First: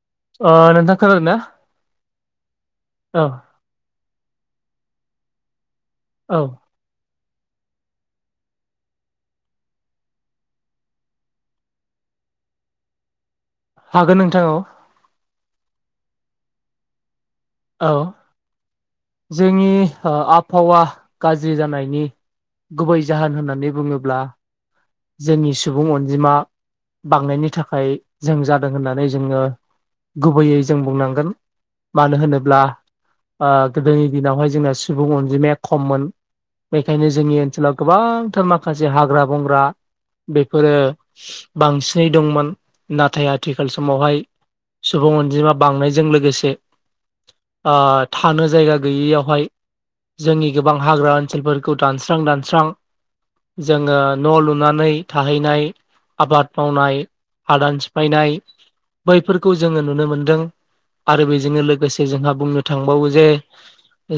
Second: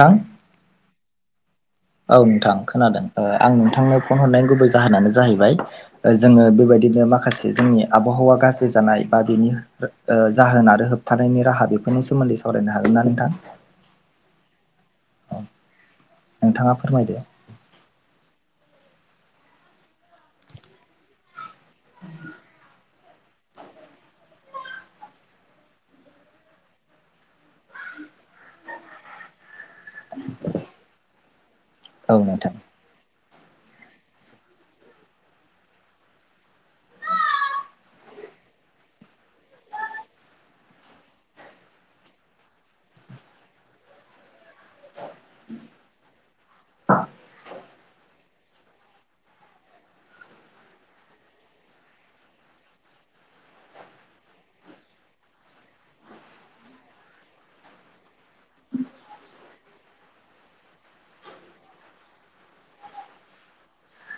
हा? आ नोथां खोनादोंना? औ नोंथां खोनादों ओ आं नोंथांनो फन हरनाय गुबै जाहोनानो जाहैबाय औ जोङो बेबायदिनो माखासे जोंनि आबहावा गाज्रि जानाय बा बेनि ओ जाहोन आरो होबथानायनि राहा बेफोरनि सोमोन्दै स सावरायनो हागोन ना नोंथां? हागोन नोंथां औ। औ नोंथाङा फोरमायदो औ जोंनि ओ आबहावा गाज्रि जानायनि गुबै जाहोन होननानै बुंङोब्ला जोंनि सुबुं अनजिमा बांनायनि थाखाय जों जादों होननानै जोंङो गुबैयै जों बुंनांगोन औ मानो नोंथां होनोब्ला ओ गोदोनि दिनावहाय जोंना सुबुं अनजिमाया खममोन बेखायनो जोंनि ओनसोलाव गोबांथार माखासे हाग्रा बंग्रा बेफोरो बांसिनै दंमोन नाथाय आथिखाल समावहाय सुबुं अनजिमा बांनायजों लोगोसे ओ थानो जायगा गैयियावहाय जोंनि गोबां हाग्रा ओनसोलफोरखौ दानस्रां दानस्रां जोंङो न' लु नानै थाहैनाय आबाद मावनाय हादान सिफायनाय बैफोरखौ जोंङो नुनो मोनदों आरो बेजोंनो लोगोसे जोंहा बुंनो थांबावो जे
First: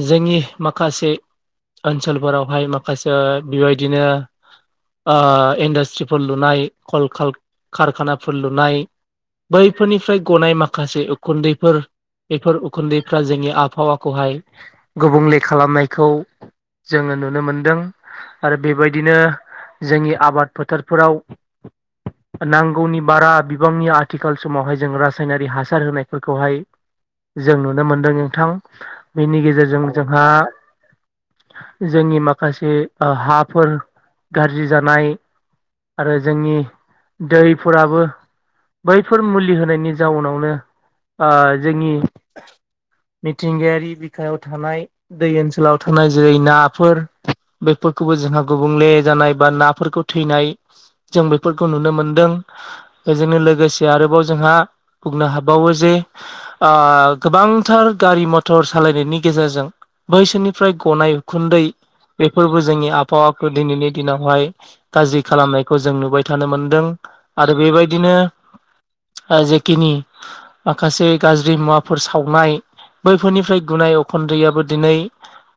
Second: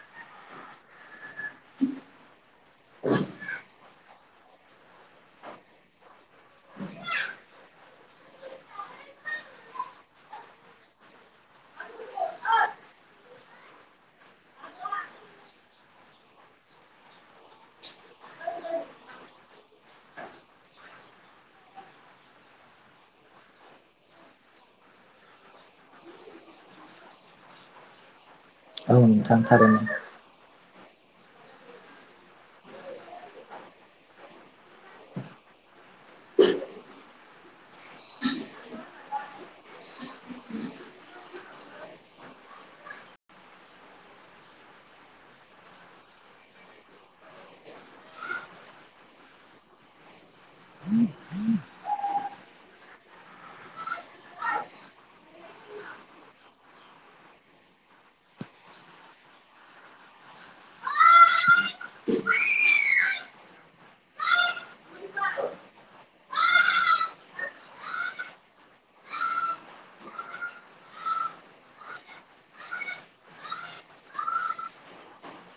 जोंनि माखासे ओनसोलफोरावहाय माखासे बेबायदिनो ओ इन्डास्ट्रिफोर लुनाय कल काल कारखानाफोर लुनाय बैफोरनिफ्राय गनाय माखासे उखुन्दैफोर बेफोर उखुन्दैफ्रा जोंनि आबहावाखौहाय गुबुंले खालामनायखौ जोङो नुनो मोनदों आरो बेबायदिनो जोंनि आबाद फोथारफोराव [unintelligible] नांगौनि बारा बिबांनि आथिखाल समावहाय जों रासायनारि हासार होनायफोरखौहाय जों नुनो मोनदों नोंथां औ नोंथां बेनि गेजेरजों थारैनो जों हा जोंनि माखासे हाफोर गाज्रि जानाय आरो जोंनि दैफोराबो बैफोर मुलि होनायनि जाउनावनो ओ जोंनि मिथिंगायारि बिखायाव थानाय दै ओनसोलाव थानाय जेरै नाफोर बेफोरखौबो जोंहा गुबुंले जानाय बा नाफोरखौ थैनाय जों बेफोरखौ नुनो मोनदों बेजोंनो लोगोसे आरोबाव जोंहा बुंनो हाबावो जे ओ गोबांथार गारि मथर सालायनायनि गेजेरजों बैसोरनिफ्राय गनाय उखुन्दै बेफोरबो जोंनि आबहावाखौ दिनैनि दिनावहाय गाज्रि खालामनायखौ जों नुबाय थानो मोनदों आरो बेबायदिनो ओ जेखिनि माखासे गाज्रि मुवाफोर सावनाय बैफोरनिफ्राय गुनाय उखन्दैयाबो दिनै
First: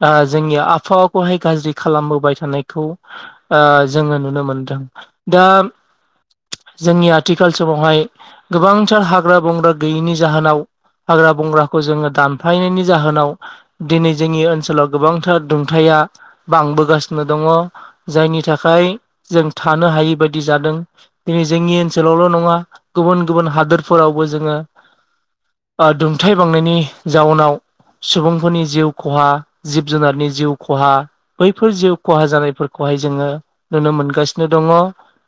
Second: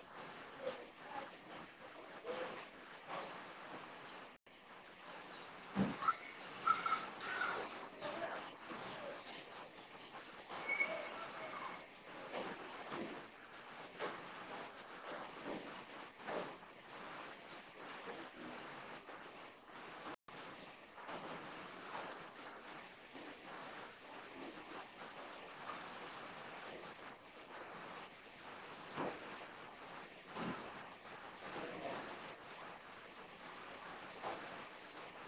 ओ जोंनि आबहावाखौहाय गाज्रि खालामबोबाय थानायखौ ओ जोङो नुनो मोनदों दा जोंनि आथिखाल समावहाय गोबांथार हाग्रा बंग्रा गैयैनि जाहोनाव हाग्रा बंग्राखौ जोङो दानफायनायनि जाहोनाव दिनै जोंनि ओनसोलाव गोबांथार दुंथाया बांबोगासिनो दङ जायनि थाखाय जों थानो हायै बायदि जादों दिनै जोंनि ओनसोलावल' नङा गुबुन गुबुन हादोरफोरावबो जोङो दुंथाय बांनायनि जाउनाव सुबुंफोरनि जिउ खहा जिब जुनारनि जिउ खहा बैफोर जिउ खहा जानायफोर खौहाय जोङो नुनो मोनगासिनो दङ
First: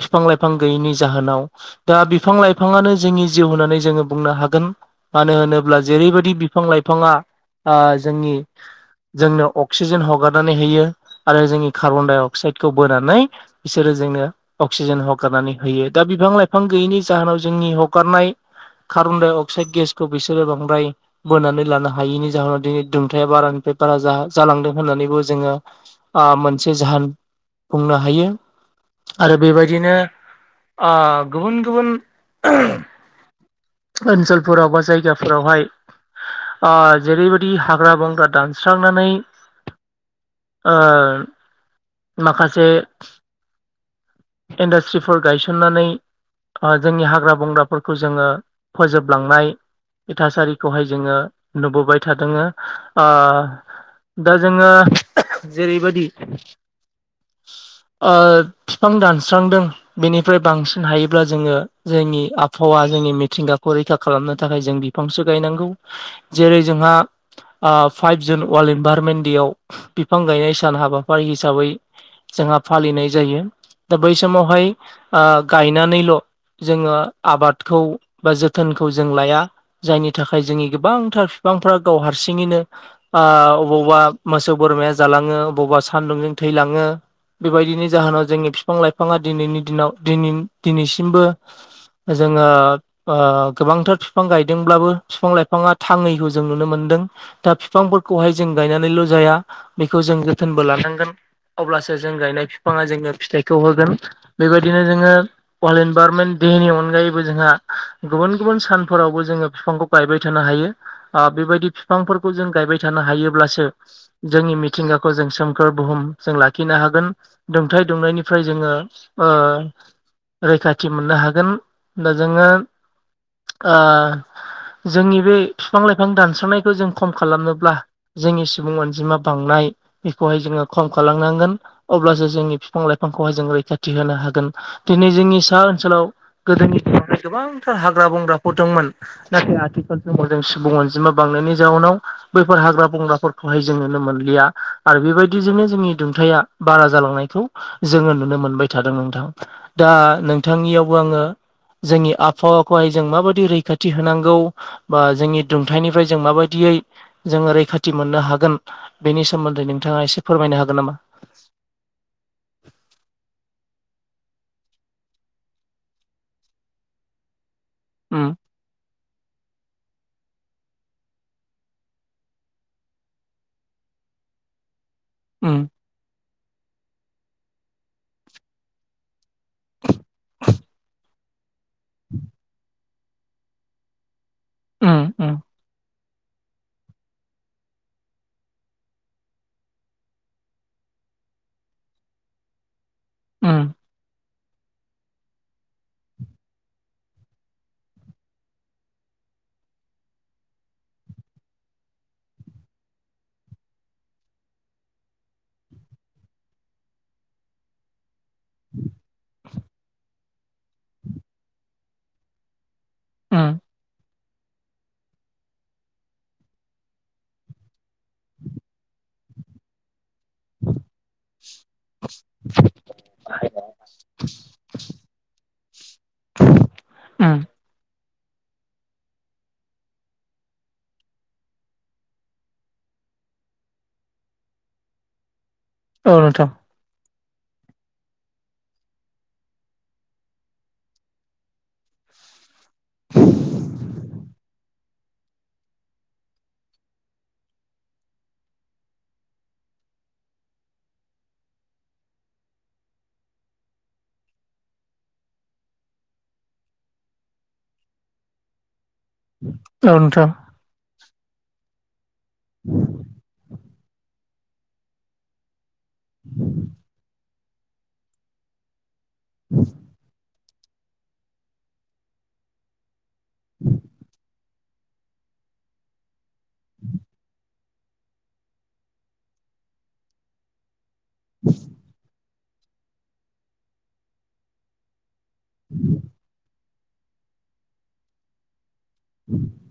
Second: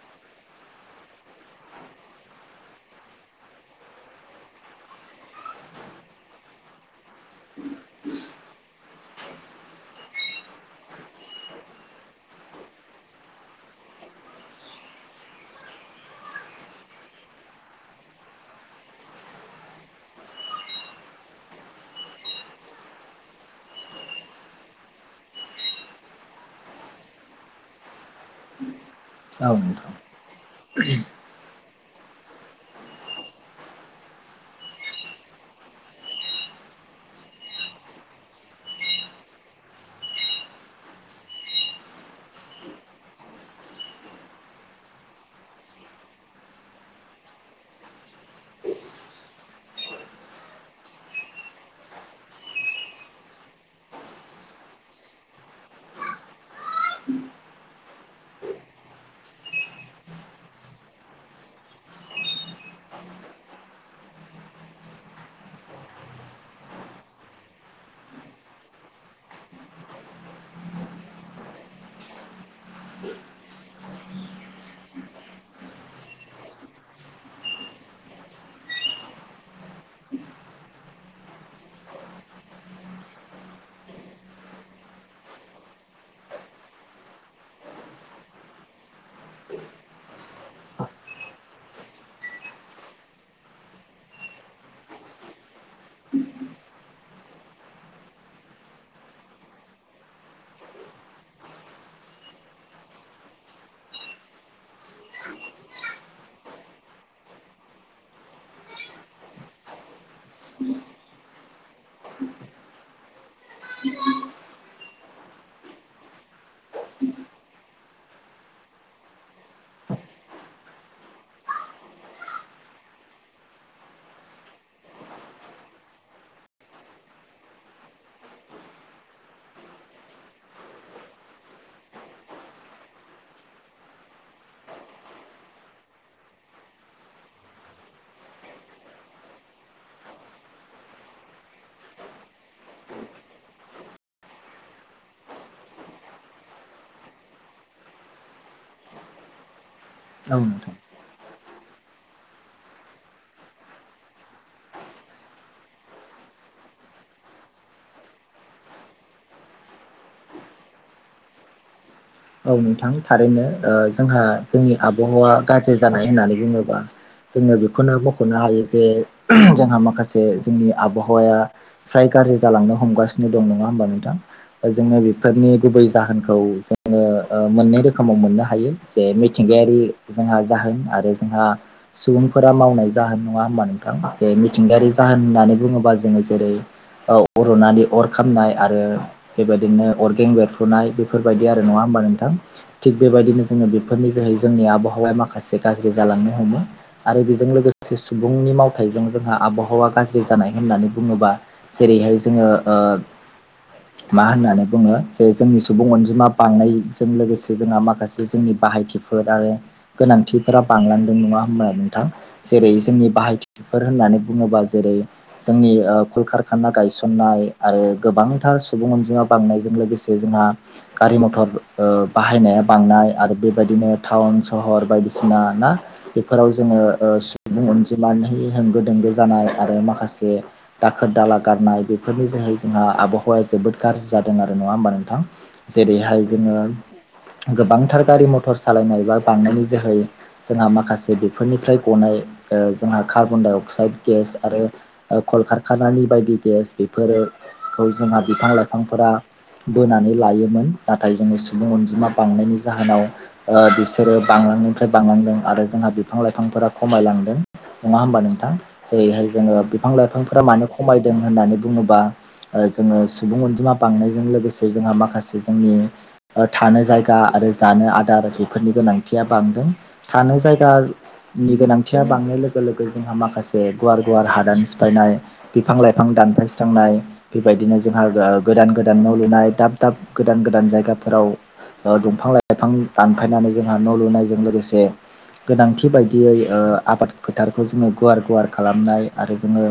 बिफां लाइफां गैयैनि जाहोनाव दा बिफां लाइफाङानो जोंनि जिउ होननानै जोंङो बुंनो हागोन मानो होनोब्ला जेरैबायदि बिफां लाइफाङा ओ जोंनि जोंनो अक्सिजेन हगारनानै होयो आरो जोंनि कार्बन डाइ अक्साइडखौ बोनानै बिसोरो जोंनो अक्सिजेन हगारनानै होयो दा बिफां लाइफां गैयैनि जाहोनाव जोंनि हगारनाय कार्बन डाइ अक्साइड गेसखौ बिसोरो बांद्राय बोनानै लानो हायैनि जाहोनाव दिनै दुंथाया बारानिफ्राय बारा जालांदों होननानैबो जोङो ओ मोनसे जाहोन बुंनो हायो आरो औ नोंथां बेबायदिनो ओ गुबुन गुबुन ओनसोलफोराव बा जायगाफोरावहाय ओ जेरैबायदि हाग्रा बंग्रा दानस्रांनानै ओ माखासे इन्डास्ट्रिफोर गायसननानै जोंनि हाग्रा बंग्राफोरखौ जोङो फोजोबलांनाय बे थासारिखौहाय जोङो नुबोबाय थादों ओ दा जोङो जेरैबायदि ओ बिफां दानस्रांदों बेनिफ्राय बांसिन हायोब्ला जोङो जोंनि आबहावा जोंनि मिथिंगाखौ रैखा खालामनो थाखाय जों फांसो गायनांगौ जेरै जोंहा five June world environment day बिफां गायनाय सान हाबाफारि हिसाबै जोंहा फालिनाय जायो दा बै समावहाय ओ गायनानैल' जोङो आबादखौ बा जोथोनखौ जों लाया जायनि थाखाय जोंनि गोबांथार बिफांफ्रा गाव हारसिङैनो ओ अबावबा मोसौ बोरमाया जालाङो अबावबा सानदुंजों थैलाङो बेबायदिनि जाहोनाव जोंनि बिफां लाइफाङा दिनैनि दिनाव दिनैसिमबो जोङो ओ गोबांथार बिफां गायदोंब्लाबो बिफां लाइफाङा थाङैखौ जों नुनो मोनदों दा बिफांफोरखौहाय जों गायनानैल' जाया बेखौ जों जोथोनबो लानांगोन अब्लासो जों गायनाय बिफाङा जोङनो फिथाइखौ होगोन बेबायदिनो जोङो वार्ल्ड इनभाररनमेन्ट देनि अनगायैबो जोंहा गुबुन गुबुन सानफोरावबो जोङो बिफांखौ गायबाय थानो हायो ओ बेबायदि बिफांफोरखौ जों गायबाय थानो हायोब्लासो जोंनि मिथिंगाखौ जों सोमखोर बुहुम जों लाखिनो हागोन दुंथ दुंनायनिफ्राय जोङो ओ रैखाथि मोननो हागोन दा जोङो ओ जोंनि बे बिफां लाइफां दानस्रांनायखौ जों खम खालामनोब्ला जोंनि सुबुं अनजिमा बांनाय बेखौहाय जोङो ख खालामनांगोन अब्लासो जोंनि बिफां लाइफांखौहाय जों रैखाथि होनो हागोन दिनै जोंनि सा ओनसोलाव गोदोनि दिाव गोबांथार हाग्रा बंग्राफोर दंमोन नाथाय आथिखालनि माव जों सुबुं अनजिमा बांनायनि जाउनाव बैफोर हाग्रा बंग्राफोरखौहाय जों नुनो मोनलिया आरो बेबायदिजोंनो जोंनि दुंथाया बारा जालांनायखौ जोङो नुनो मोनबाय थादों नोंथां दा औ नोंथां नोंथांनियावबो आङो जोंनि आबहावाखौहाय जों माबायदि रैखाथि होनांगौ। बा जोंनि दुंथायनिफ्राय जों माबायदियै जोङो रैखाथि मोननो हागोन। बेनि सोमोन्दै नोंथाङा एसे फोरमायनो हागोन नामा? औ नोंथां थारैनो ओ जोंहा जोंनि आबहावा गाज्रि जानाय होननानै बुङोबा जोङो बेखौनो उम मख'नो हायो जे जोंहा माखासे जोंनि आबहावाया फ्राय गाज्रि जालांनो हमगासिनो दं नङा होमबा नोंथां। जोङो बेफोरनि उम गुबै जाहोनखौ ओ जोङो मोननै रोखोमाव मोननो हायो जे मिथिंगायारि जोंहा जाहोन आरो जोंहा सुबुंफोरा मावनाय जाहोन नङा होमबा नोंथांसे मिथिंगायारि उम जाहोन उम होननानै बुङोबा जोङो जेरै अ रुनानै अर खामनाय आरो बेबायदिनो अर गें बेरफुनाय बेफोरबायदि आरो नङा हबा नोंथां थिग बेबायदिनो जोङो उम बेफोरनि जोै जोंनि आबहावाया माखासे गासे गाज्रि जालांनो हमो आरो बेजों लोगोसे सुबुंनि मावथायाइजों जोंहा आबहावा गाज्रि जानाय होननानै बुङोबा जेरैहाय जोङो ओ मा होननानै बुङो जे जोंनि सुबुं अनजिमा बांनायजों लोगोसे जोंहा माखासे जोंनि बाहायथिफोर आरो गोनांथिफोरा बांलांदों नङा होमबा नोंथां। जेरै जोंनि उम बाहायथिफोर होननानै बुङोबा। जेरै जोंनि ओ कुल कारखाना गायसननाय आरो गोबांथार सुबुं अनजिमा बांनायजों लोगोसे जोंहा गारि, मथर ओ बाहायनाया बांनाय आरो बेबायदिनो टाउन सहर बायदिसिना ना बेफोराव जोङो ओ उम सुबुं अन दिमानहै होंगो दोंगो जानाय आरो माखासे दाखोर दाला गारनाय बेफोरनि जोहै जोंहा आबहावाया जोबोद गाज्रि जादों आरो नङा होमबा नोंथां। औ जेरैहाय नोंथां जोङो गोबांथार गारि मथर सालायनाय बा बांनायनि जोहै जोंहा माखासे बेफोरनिफ्राय गनाय ओ जोंहा कार्बनडाइ अक्साइड गेस आरो ओ कल खारखानानि बायदि गेस बेफोरखौ जोंहा बिफां लाइफांफोरा बोनानै लायोमोन। नाथाय जोङो सुबुं अनजिमा बांनायनि जाहोनाव ओ बिसोरो बांलांनायनिफ्राय बांलांदों आरो जोंहा बिफां लाइफांफोरा खमायलांदों। नङा होमला नोंथां। जेरै हाय जोङो बिफां औ नोंथां लाइफांफोरा मानो खमायदों होननानै बुङोबा ओ जोङो सुबुं अनजिमा बांनायजों लोगोसे जोंहा माखासे जोंनि ओ थानो जायगा आरो जानो आदार बेफोरनि गोनांथिया बांदों। थानो जायगानि गोनांथिया बांनाय लोगो लोगो जोंहा माखासे गुवार गुवार हादान सि फायनाय बिफां लाइफां दानफायस्रांनाय बेबायदिनो जोंहा ओ गोदान गोदान न' लुनाय दाब दाब गोदान गोदान जायगाफोराव ओ दंफां लाइफां दानफायनानै जोंहा न' लुनायजों लोगोसे गोनांथि बायदियै ओ आबाद फोथारखौ जोङो गुवार गुवार खालामनाय आरो जोङो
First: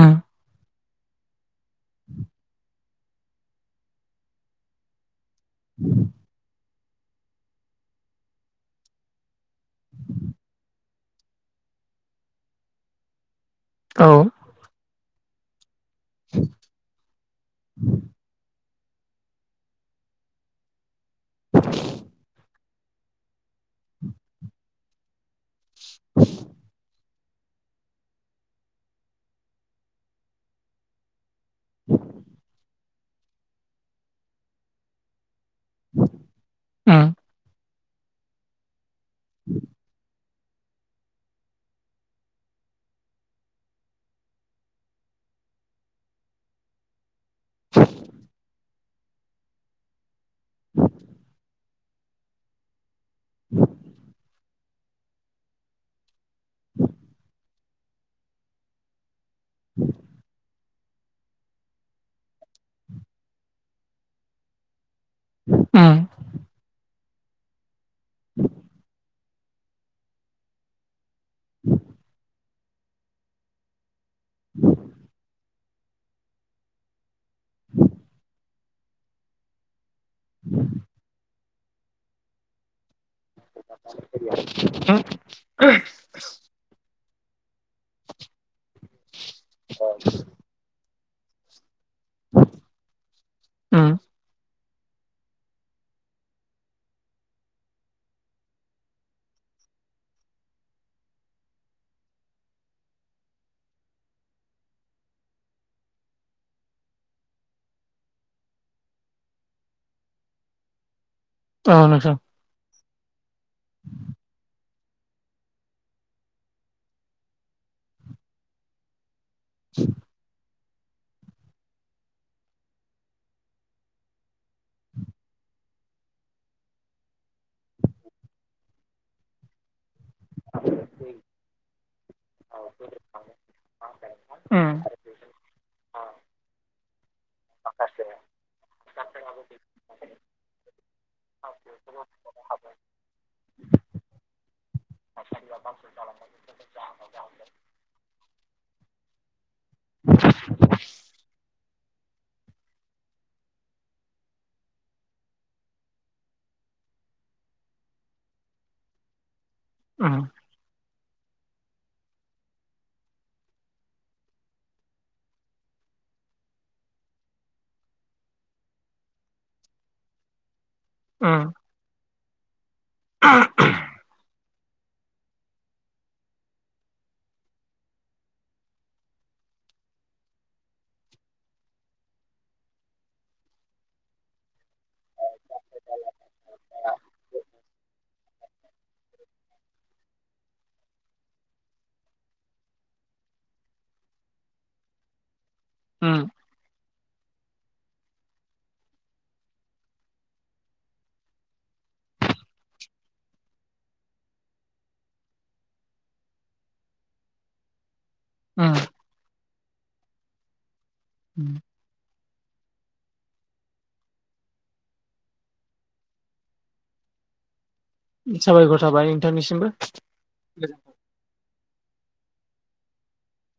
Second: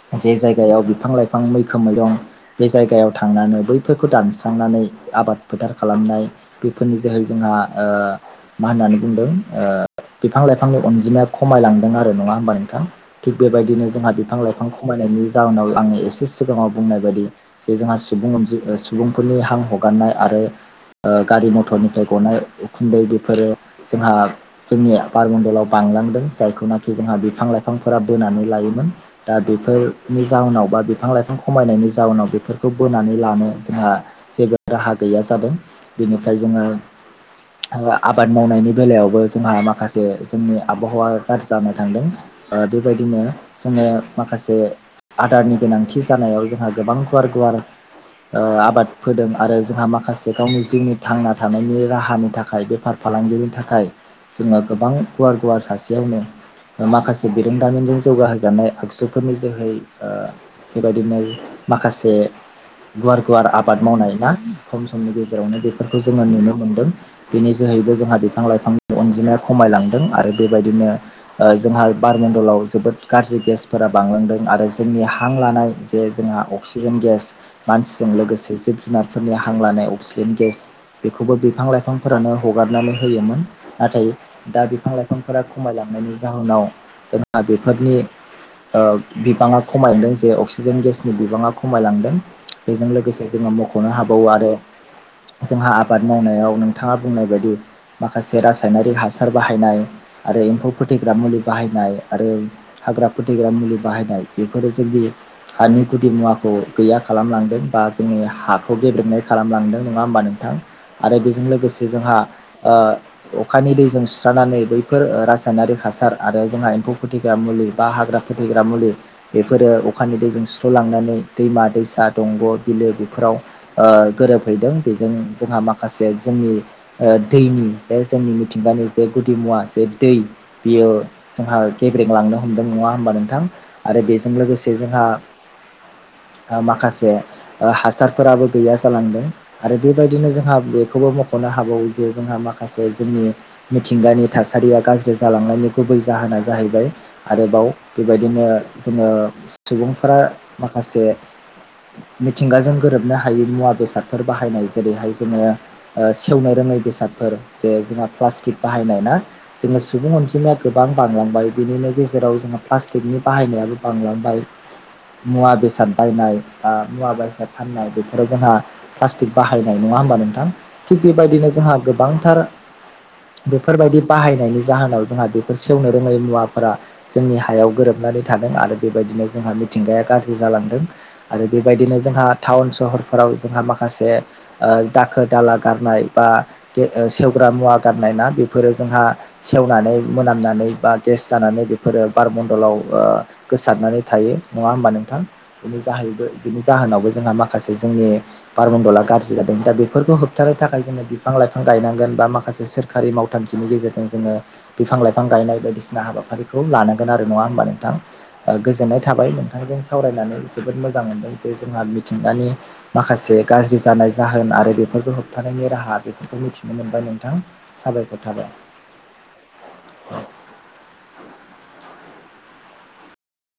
उम जे जायगायाव बिफां लाइफां मैखोमै दं। बे जायगायाव थांनानै बैफोरखौ दानस स्रां नानै आबाद फोथार खालामनाय बेफोरनि जोहै जोंहा ओ मा होननानै बुंदों? ओ बिफां लाइफांनि अनजिमाया खमायलांदों आरो नङा होमबा नोंथां। थिग बेबायदिनो औ जोंहा बिफां लाइफ खमायनायनि जाउनाव आं एसे सिगाङाव बुंनाय बायदि जे जोंहा सुबुं अनजि फोरनि हां हगारनाय आरो ओ गारि मथरनिफ्राय गनाय उख खुन्दै बेफोरो जोंहा जोंनि बारमडलाव बांलांदों। जायखौनाखि जोंहा बिफां लाइफां फांफोरा बोनानै लायोमोन। दा बेफोरनि जाहोनाव बा बिफां लाइफां खमायनायनि जाउनाव बेफोरखौ बोनानै लानो जोंहा जेबो राहा गैया जादों। बेनिफ्राय जोङो उम ओ आबाद मावनायनि बेलायावबो जोंहा माखासे जोंनि आबहावाया गाज्रि जानो थांदों। ओ बेबायदिनो जोङो माखासे आदारनि गोनांथि जानायाव जोंहा गोबां गुवार गुवार ओ आबाद फोदों आरो जोंहा माखासे गावनि जिउनि थांना थानायनि राहानि थाखाय बेफार फालांगिनि थाखाय जोङो गोबां गुवार गुवार सासेयावनो ओ माखासे बिरोंदामिनजों जौगाहोजानाय आगजु फोरनि जोहै बेबायदिनो माखासे गुवार गुवार आबाद आबाद मावनाय ना खम समनि गेजेरावनो उम बेफोरखौ जोङो नुनो मोनदों। बिनि जोहैबो जोंहा बिफां लाइफांनि अनजिमाया खमायलांदों आरो बेबायदिनो जोंहा बारमडलाव जोबोद गाज्रि गेसफोरा बांलांदों आरो जोंनि हां लानाय जे जोंहा अक्सिजेन गेस मानसिजों लोगोसे जिब जुनारफोरनि हां लानाय अक्सिजेन गेस बेखौबो बिफां लाइफां फोरानो हगारनानै होयोमोन, नाथाय दा बिफां लाइफांफोरा खमायलांनायनि जाहोनाव जों आ बेफोरनि ओ बिबाङा खमायदों। जे अक्सिजेन गेसनि बिबाङा ख खमायलांदों बेजों लोगोसे जोङो मख'नो उम हाबावो। आरो जोंहा आबाद मावनायाव नोंथाङा बुंनाय बायदि माखासे रासायनारिक हासार बाहायनाय। आरो एम्फौ फोथैग्रा मुलि बाहायनाय आरो हाग्रा फोथैग्रा मुलि बाहायनाय बेफोरो जोंनि हानि गुदि मुवाखौ गैया खालामलांदों बा जोंनि हाखौ गेब्रेबनाय खालामलांदों नङा होमबा नोंथां? आरो बेजों औ लोगोसे नोंथां जोंहा ओ! अखानि दैजों सुस्रानानै बैफोर रासायनारिक हासार आरो जोंहा एम्फौ फुथैग्रा मुलि बा हाग्रा फोथैग्रा मुलि बेफोरो अखानि दैजों सुस्र'लांनानै दैमा दैसा दंग' बिलो बेफोराव गोरोबहैदों बेजों जोंहा माखासे जोंनि ओ दैनि जे जोंनि मिथिंगानि जे गुदि मुवा जे दै बियो जोंहा गेब्रें लांनो हमदों नङा होमबा नोंथां? आरो बेजों लोगोसे उम जोंहा माखासे हासारफोराबो गैया जालांदों। आरो बेबायदिनो जोंहा बेखौबो मख'नो हाबावो जे जोंहा माखासे जोंनि मिथिंगानि थासारिया गाज्रि जालांनायनि गुबै जाहोना जाहैबाय आरोबाव बेबायदिनो जोङो सुबुंफोरा माखासे मिथिंगाजों गोरोबनो हायि मुवा बेसादफोर बाहायनाय जेरैहाय जोङो सेवनो रोङै बेसादफोर जे जोंहा प्लास्टिक बाहायनाय ना जोङो सुबुं उम अनजिमाया गोबां बांलांबाय बिनिनो गेजेराव जोंहा प्लास्टिकनि बाहायनायाबो बांलांबाय। मुवा बेसाद बायनाया बा मुवा बायदि सिना फाननाय बेफोराव जोंहा प्लास्टिक बाहायनाय नङा होमबा नोंथां? थिग उम बेबायदिनो जोंहा गोबांथार बेफोरबायदि बाहायनायनि जाहोनाव जोंहा बेफोर सेवनो रोङै मुवाफोरा जोंनि हायाव गोरोबनानै थादों आरो बेबायदिनो जोंहा मिथिंगाया गाज्रि जालांदों। आरो बेबायदिनो जोंहा टाउन सहरफोराव जोंहा माखासे दाखोर दाला गारनाय बा सेवग्रा मुवा गारनाय ना बेफोरो जोंहा सेवनानै मोनामनानै बा गेस जानानै बेफोरो बारमन्दलाव उआ गोसारनानै थायो नङा होमबा नोंथां? बिनि जाहैबो उम बिनि जाहोनावबो जोंहा माखासे जोंनि बारमन्दला गाज्रि जादों दा बेफोरखौ होबथानो थाखाय जोङो बिफां लाइफां गायनांगोन बा माखासे सोर खारि मावथांखिनि गेजेरजों जोङो बिफां लाइफां गायनाय बायदिसिना हाबाफारिखौ लानांगोन आरो नङा होमबा नोंथां? उम गोजोननाय थाबाय नोंथांजों सावरायनानै जोबोद मोजां मोनदों जे जोंहा मिथिंगानि माखासे गाज्रि जानाय जाहोन आरो बेफोरफोरखौ होबथानायनि राहा बेफोरखौ मिथिनो मोनबाय नोंथां। साबायखर थाबाय साबायखर थाबाय नोंथांनिसिमबो।